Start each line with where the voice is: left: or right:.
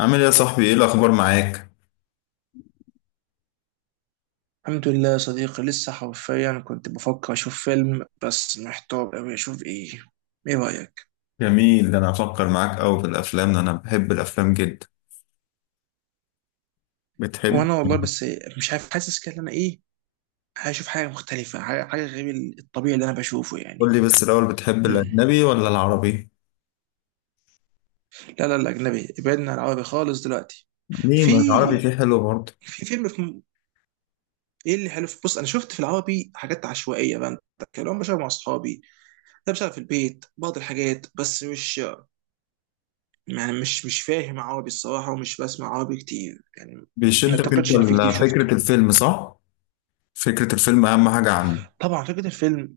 left: عامل ايه يا صاحبي؟ ايه الاخبار معاك؟
right: الحمد لله يا صديقي، لسه حرفيا كنت بفكر اشوف فيلم بس محتار قوي اشوف ايه. ايه رايك؟
left: جميل، ده انا هفكر معاك قوي في الافلام، ده انا بحب الافلام جدا. بتحب؟
right: وانا والله. بس مش عارف، حاسس كده إن انا ايه. هشوف حاجه مختلفه، حاجة غير الطبيعي اللي انا بشوفه
left: قول
right: يعني.
left: لي بس الاول، بتحب
right: مم.
left: الاجنبي ولا العربي؟
right: لا لا، الاجنبي، ابعدنا عن العربي خالص دلوقتي.
left: ليه؟ ما العربي
right: في
left: فيه حلو برضه.
right: في فيلم ايه اللي حلو بص، انا شفت في العربي حاجات عشوائيه بقى، كان بشوفها مع اصحابي، ده بشوفها في البيت بعض الحاجات، بس مش، يعني مش فاهم عربي الصراحة، ومش بسمع عربي كتير يعني. ما
left: بيشدك انت
right: اعتقدش ان في كتير شفته.
left: فكرة الفيلم، صح؟ فكرة الفيلم اهم حاجة عنده.
right: طبعا فكرة الفيلم،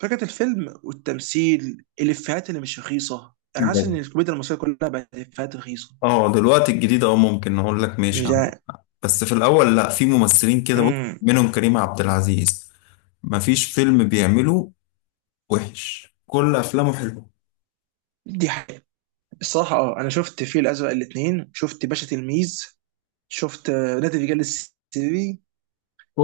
right: فكرة الفيلم والتمثيل، الإفيهات اللي مش رخيصة، انا حاسس ان
left: بجد.
right: الكوميديا المصرية كلها بقت إفيهات رخيصة.
left: اه دلوقتي الجديد ممكن اقول لك ماشي
right: مش
left: عنه.
right: عارف.
left: بس في الاول، لا، في ممثلين كده، بص،
right: امم
left: منهم كريم عبد العزيز. مفيش فيلم بيعمله وحش، كل افلامه حلوه.
right: دي حقيقة. الصراحة انا شفت الفيل الأزرق الاتنين، شفت باشا تلميذ، شفت نادي الرجال السري.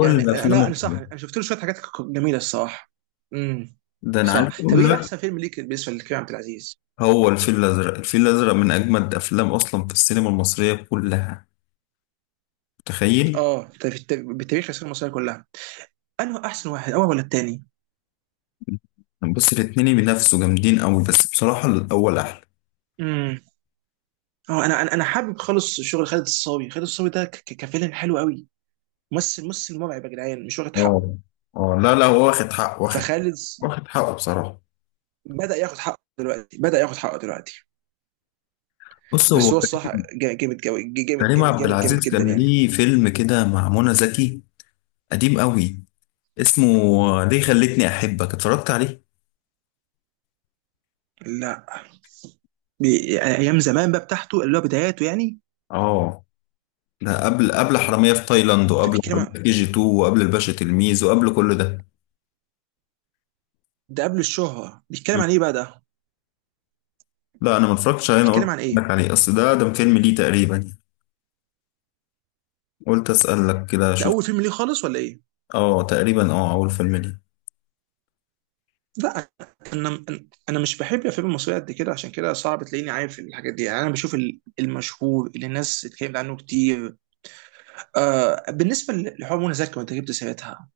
right: يعني انا
left: افلامه
right: انا صح،
left: حلوه،
right: انا شفت له شوية حاجات جميلة الصراحة. امم
left: ده انا
right: صح.
left: عارف
right: طب
left: اقول
right: ايه
left: لك.
right: احسن فيلم ليك بالنسبة لكريم عبد العزيز؟
left: هو الفيل الأزرق، الفيل الأزرق من أجمد أفلام أصلا في السينما المصرية كلها، متخيل؟
right: اه بالتاريخ العسكريه المصريه كلها، انه احسن واحد، اول ولا التاني.
left: بص، الاتنين بينافسوا جامدين أوي، بس بصراحة الأول أحلى.
right: امم اه انا انا أنا حابب خالص شغل خالد الصاوي ده كفيلن حلو قوي. ممثل مرعب يا جدعان، مش واخد حقه.
left: اه، اه، لا، لا، هو واخد
right: فخالد
left: واخد حقه بصراحة.
right: بدا ياخد حقه دلوقتي، بدا ياخد حقه دلوقتي.
left: بص هو،
right: بس هو الصح. جامد قوي، جامد
left: كريم
right: جامد
left: عبد
right: جامد جامد
left: العزيز
right: جدا
left: كان
right: يعني.
left: ليه فيلم كده مع منى زكي، قديم أوي، اسمه "ليه خلتني أحبك"، اتفرجت عليه؟
right: لا. يعني ايام زمان بقى بتاعته، اللي هو بداياته يعني.
left: اه، ده قبل حرامية في تايلاند،
right: ده
left: وقبل
right: بيتكلم
left: حرامية
right: عن،
left: في كي جي 2، وقبل الباشا تلميذ، وقبل كل ده.
right: ده قبل الشهره، بيتكلم عن ايه بقى ده؟
left: لا انا ما اتفرجتش عليه، انا
right: بيتكلم
left: قلت
right: عن ايه؟
left: لك عليه اصل ده فيلم ليه تقريبا يعني، قلت اسالك كده
right: ده
left: اشوف.
right: اول فيلم ليه خالص ولا ايه؟
left: اه، تقريبا، اول فيلم ليه.
right: لا. انا، انا مش بحب الافلام المصريه قد كده، عشان كده صعب تلاقيني عارف الحاجات دي يعني. انا بشوف المشهور اللي الناس اتكلمت عنه كتير. آه، بالنسبه لحوار منى زكي وانت جبت سيرتها،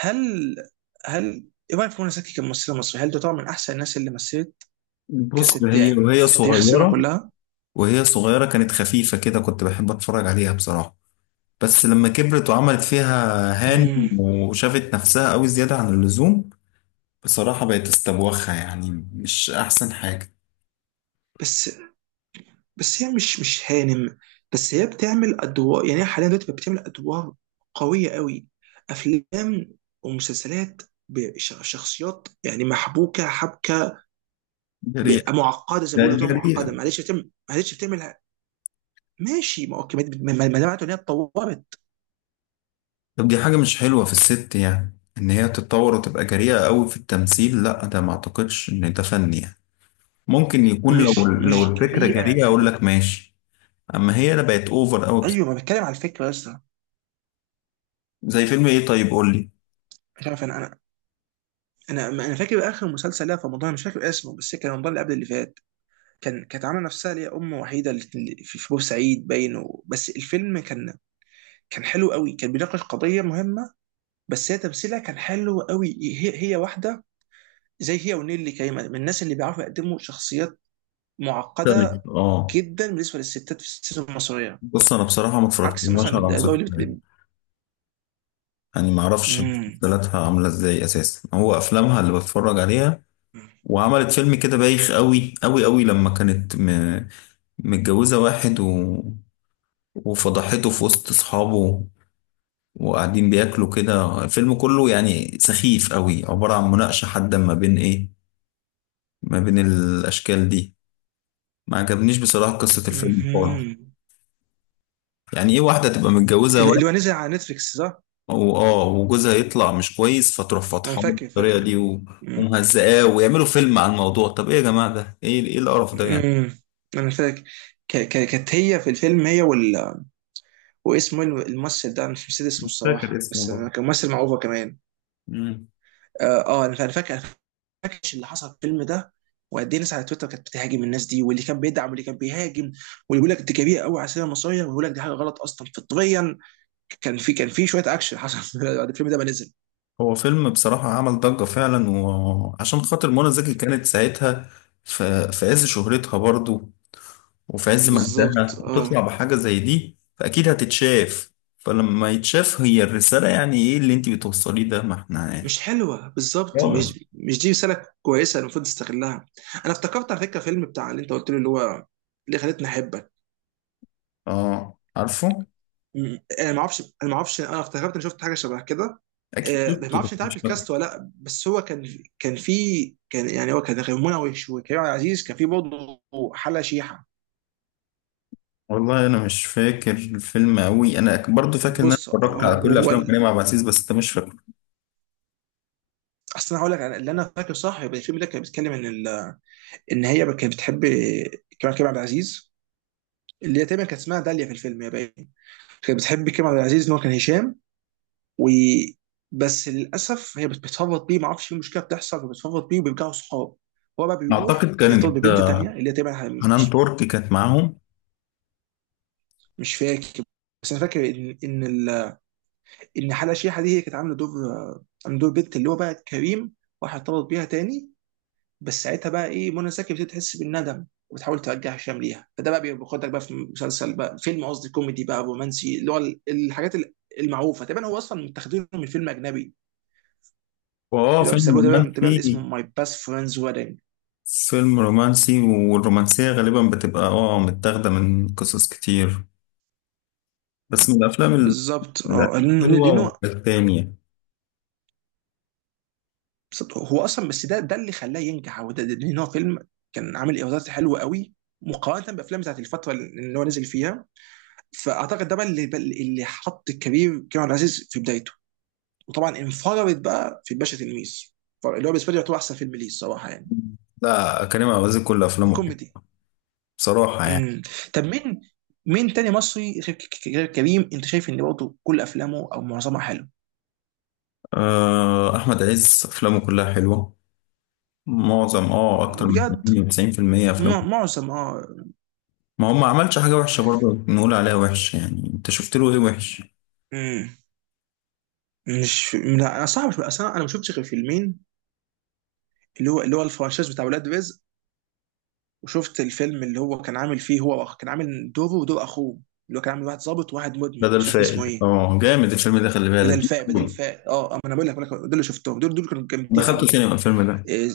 right: هل، هل ايه رايك في منى زكي كممثله مصريه؟ هل تعتبر من احسن الناس اللي مثلت
left: بص،
right: كست
left: هي
right: يعني
left: وهي
right: في تاريخ السينما
left: صغيره،
right: كلها؟
left: وهي صغيره كانت خفيفه كده، كنت بحب اتفرج عليها بصراحه. بس لما كبرت وعملت فيها هان
right: امم
left: وشافت نفسها قوي زياده عن اللزوم، بصراحه بقت استبوخه، يعني مش احسن حاجه.
right: بس، بس هي مش هانم. بس هي بتعمل ادوار، يعني هي حاليا دلوقتي بقت بتعمل ادوار قويه قوي، افلام ومسلسلات بشخصيات يعني محبوكه حبكه.
left: جريئه،
right: معقده زي ما
left: ده
right: بيقولوا كده،
left: جريئه.
right: معقده. معلش بتعمل، معلش بتعمل. ماشي، ما اوكي، ما ده معناته ان هي اتطورت.
left: طب دي حاجه مش حلوه في الست، يعني ان هي تتطور وتبقى جريئه قوي في التمثيل، لا ده ما اعتقدش ان ده فن يعني. ممكن يكون لو،
right: مش
left: لو
right: مش
left: الفكرة
right: جريئه
left: جريئة أقول لك ماشي، أما هي لا، بقت أوفر أوي بصراحة.
right: ايوه، ما بتكلم على الفكره يا اسطى.
left: زي فيلم إيه؟ طيب قول لي.
right: مش عارف. انا فاكر اخر مسلسل لها في رمضان، مش فاكر اسمه، بس كان رمضان اللي قبل اللي فات. كانت عامله نفسها اللي هي ام وحيده، اللي في في بورسعيد باين بس الفيلم كان حلو قوي، كان بيناقش قضيه مهمه. بس هي تمثيلها كان حلو قوي. هي واحده، زي هي ونيلي كريمه، من الناس اللي بيعرفوا يقدموا شخصيات معقده
left: طيب، آه.
right: جدا بالنسبه للستات في السينما المصريه،
left: بص أنا بصراحة ما
right: عكس
left: اتفرجتش
right: مثلا
left: على
right: الادوار
left: مسلسلات،
right: اللي
left: يعني ما أعرفش
right: مم.
left: مسلسلاتها عاملة إزاي أساسا، هو أفلامها اللي بتفرج عليها. وعملت فيلم كده بايخ أوي أوي أوي لما كانت متجوزة واحد وفضحته في وسط أصحابه وقاعدين بياكلوا كده، الفيلم كله يعني سخيف أوي، عبارة عن مناقشة حادة ما بين إيه، ما بين الأشكال دي. ما عجبنيش بصراحة قصة الفيلم خالص.
right: مهم.
left: يعني ايه واحدة تبقى متجوزة
right: اللي
left: واحد
right: اللي هو نزل على نتفليكس، صح؟
left: وجوزها يطلع مش كويس فتروح
right: انا
left: فاتحاه
right: فاكر
left: بالطريقة
right: فاكر
left: دي
right: مم.
left: ومهزقاه ويعملوا فيلم عن الموضوع؟ طب ايه يا جماعة ده؟ ايه القرف ده يعني؟
right: مم. انا فاكر كانت هي في الفيلم هي واسمه إيه الممثل ده؟ أنا مش نسيت اسمه
left: فاكر
right: الصراحه،
left: اسمه
right: بس أنا
left: برضه.
right: كان ممثل مع اوفا كمان.
left: مم.
right: انا فاكر. أنا فاكر اللي حصل في الفيلم ده، وقد ايه الناس على تويتر كانت بتهاجم الناس دي، واللي كان بيدعم واللي كان بيهاجم، واللي بيقول لك دي كبيره قوي على السينما المصريه، ويقول لك دي حاجه غلط اصلا فطريا. كان في شويه اكشن حصل بعد الفيلم ده ما نزل.
left: هو فيلم بصراحة عمل ضجة فعلا، وعشان خاطر منى زكي كانت ساعتها في عز شهرتها برضه، وفي عز مجدها،
right: بالظبط.
left: وتطلع
right: اه
left: بحاجة زي دي فأكيد هتتشاف. فلما يتشاف، هي الرسالة يعني ايه اللي انت بتوصليه ده؟ ما احنا يعني
right: مش حلوه بالظبط،
left: خالص.
right: مش دي رساله كويسه، المفروض تستغلها. انا افتكرت على فكره فيلم بتاع اللي انت قلت له، اللي هو اللي خلتني احبك.
left: اه، عارفه.
right: انا ما اعرفش انا افتكرت اني شفت حاجه شبه كده.
left: اكيد
right: آه، ما
left: شفته بس
right: اعرفش انت عارف
left: مش فاكر.
right: الكاست ولا لا، بس هو كان، كان في، كان يعني هو كان غير منعش، وكريم عبد العزيز كان في برضه حلا شيحه.
left: والله انا مش فاكر الفيلم قوي، انا برضو فاكر ان انا
right: بص
left: اتفرجت
right: هو،
left: على كل
right: هو
left: افلام كريم عبد العزيز بس انت مش فاكر.
right: اصل انا هقول لك اللي انا فاكره صح، يبقى الفيلم ده كان بيتكلم ان ان هي كانت بتحب كريم عبد العزيز، اللي هي تقريبا كانت اسمها داليا في الفيلم يا باين. كانت بتحب كريم عبد العزيز ان هو كان هشام. وبس للاسف هي بتفرط بيه، ما اعرفش ايه المشكله بتحصل، وبتفرط بيه وبيرجعوا صحاب. هو بقى بيروح
left: اعتقد
right: يرتبط
left: كانت
right: ببنت تانية اللي هي تبعها.
left: حنان
right: مش،
left: ترك كانت معاهم.
right: مش فاكر. بس انا فاكر ان ان حلا شيحه دي هي كانت عامله دور بنت اللي هو بقى كريم راح ارتبط بيها تاني. بس ساعتها بقى ايه، منى زكي بتبتدي تحس بالندم، وبتحاول ترجع هشام ليها. فده بقى بياخدك بقى في مسلسل، بقى فيلم قصدي، كوميدي بقى رومانسي، اللي هو الحاجات المعروفه تقريبا. هو اصلا متاخدينه من فيلم اجنبي اللي هو
left: فيلم
right: بيسموه تقريبا اسمه
left: رومانسي،
right: ماي باست فريندز ويدنج.
left: فيلم رومانسي، والرومانسية غالبا بتبقى متاخدة من قصص كتير، بس من الافلام
right: بالظبط.
left: من
right: اه لانه
left: الحلوة
right: لأنه
left: والتانية.
right: بالظبط. هو اصلا، بس ده اللي خلاه ينجح، هو ده لان هو فيلم كان عامل ايرادات حلوه قوي، مقارنه بافلام بتاعت الفتره اللي هو نزل فيها. فاعتقد ده بقى اللي حط الكبير كريم عبد العزيز في بدايته. وطبعا انفرد بقى في الباشا تلميذ، اللي هو بالنسبه لي يعتبر احسن فيلم ليه الصراحه، يعني
left: لا، كريم عبد العزيز كل افلامه حلوة
right: الكوميدي.
left: بصراحة يعني.
right: امم طب مين تاني مصري غير، غير كريم؟ انت شايف ان برضه كل افلامه او معظمها حلو؟
left: آه، أحمد عز أفلامه كلها حلوة، معظم، اكتر من
right: بجد.
left: 80 90% افلام.
right: معظم
left: ما هو ما عملش حاجه وحشه برضه نقول عليها وحش، يعني انت شفت له ايه وحش؟
right: مم. مش، لا، انا صعب اصلا، انا ما شفتش غير فيلمين، اللي هو الفرنشايز بتاع ولاد رزق، وشفت الفيلم اللي هو كان عامل فيه هو كان عامل دوره ودور اخوه، اللي هو كان عامل واحد ظابط وواحد مدمن،
left: بدل
right: مش فاكر اسمه
left: فائد،
right: ايه.
left: اه جامد الفيلم ده، خلي بالك.
right: بدل فاق ما انا بقول لك، دول اللي شفتهم، دول كانوا جامدين
left: دخلت
right: قوي.
left: سينما الفيلم ده،
right: إيه؟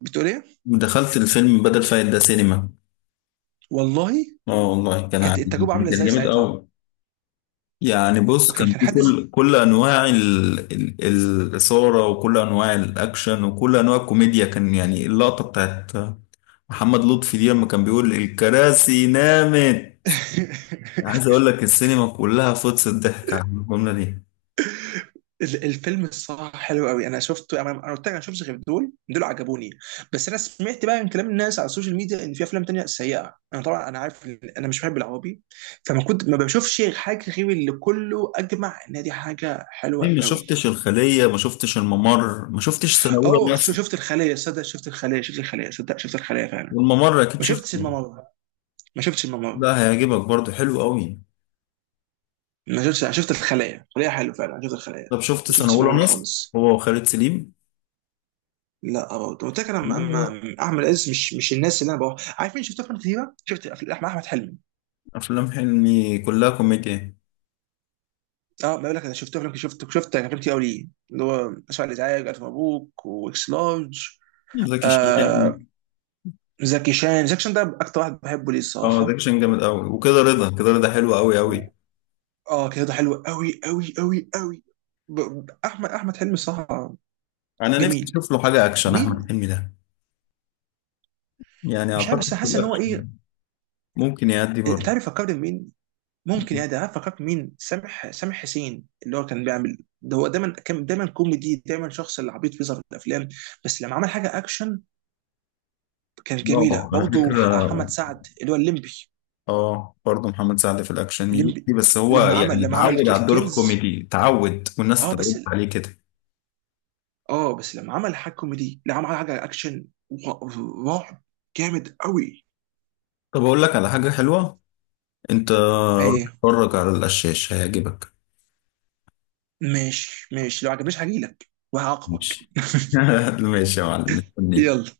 right: بتقول ايه؟
left: دخلت الفيلم بدل فائد ده سينما.
right: والله.
left: اه والله كان
right: كانت
left: عادي،
right: التجربه عامله
left: كان
right: ازاي
left: جامد
right: ساعتها؟
left: قوي يعني. بص،
right: وكان
left: كان
right: كان
left: في
right: حدث
left: كل انواع الاثاره، وكل انواع الاكشن، وكل انواع الكوميديا، كان يعني اللقطه بتاعت محمد لطفي دي لما كان بيقول الكراسي نامت، عايز اقول لك السينما كلها فطس الضحك على الجمله دي.
right: الفيلم الصراحه حلو قوي، انا شفته. أنا قلت لك، انا شفتش غير دول، دول عجبوني. بس انا سمعت بقى من كلام الناس على السوشيال ميديا ان في افلام تانية سيئه، انا طبعا انا عارف إن انا مش بحب العربي، فما كنت ما بشوفش حاجه غير اللي كله اجمع ان دي حاجه
left: ليه
right: حلوه
left: ما
right: قوي.
left: شفتش الخليه؟ ما شفتش الممر؟ ما شفتش سنه اولى
right: اوه،
left: مصر؟
right: شفت الخليه، صدق شفت الخليه، شفت الخليه، صدق شفت الخليه فعلا.
left: والممر اكيد
right: ما شفتش
left: شفته.
right: الممر، ما شفتش الممر.
left: لا، هيعجبك برضه، حلو قوي.
right: ما شفتش. أنا شفت الخليه، الخليه حلو فعلا، أنا شفت الخليه.
left: طب شفت
right: ما
left: سنه
right: شفتش الممر
left: اولى مصر؟
right: خالص.
left: هو وخالد سليم.
right: لا، برضه قلت لك انا
left: آه،
right: احمد عز مش الناس اللي انا بروح. عارف مين شفت افلام كتيره؟ شفت احمد حلمي.
left: افلام حلمي كلها كوميديا.
right: اه ما بقول لك، انا شفت افلام، شفت افلام كتير قوي ليه، اللي هو اسف على الازعاج، الف مبروك، واكس لارج.
left: زكي
right: آه.
left: شان.
right: زكي شان ده اكتر واحد بحبه ليه
left: اه،
right: الصراحه.
left: زكي شان جامد قوي، وكده رضا، كده رضا حلو قوي قوي.
right: و- اه كده ده حلو قوي قوي قوي قوي. احمد حلمي الصراحه.
left: انا نفسي
right: جميل.
left: اشوف له حاجه اكشن، احمد
right: مين؟
left: حلمي ده، يعني
right: مش عارف، بس
left: اعتقد في
right: حاسس ان هو
left: الاكشن
right: ايه.
left: ممكن يأدي
right: انت
left: برضه.
right: عارف فكرني مين؟ ممكن يعني، ده أنا فكرت مين، سامح حسين اللي هو كان بيعمل ده، هو دايما كان دايما كوميدي، دايما شخص اللي عبيط بيظهر في الافلام. بس لما عمل حاجه اكشن، كانت جميله
left: اه، على
right: برضه.
left: فكرة،
right: محمد سعد اللي هو الليمبي.
left: اه برضه محمد سعد في الاكشن يليق
right: الليمبي
left: فيه، بس هو
right: لما
left: يعني
right: عمل لما عمل
left: اتعود على الدور
right: الكنز.
left: الكوميدي، اتعود والناس
right: اه بس،
left: اتعودت عليه كده.
right: اه بس لما عمل حاجه كوميدي، لا، عمل حاجه اكشن رعب، جامد قوي.
left: طب اقول لك على حاجه حلوه، انت روح
right: ايه؟
left: اتفرج على القشاش، هيعجبك.
right: ماشي ماشي، لو عجبنيش هجيلك وهعاقبك
left: ماشي. ماشي يا معلم، مستنيك.
right: يلا.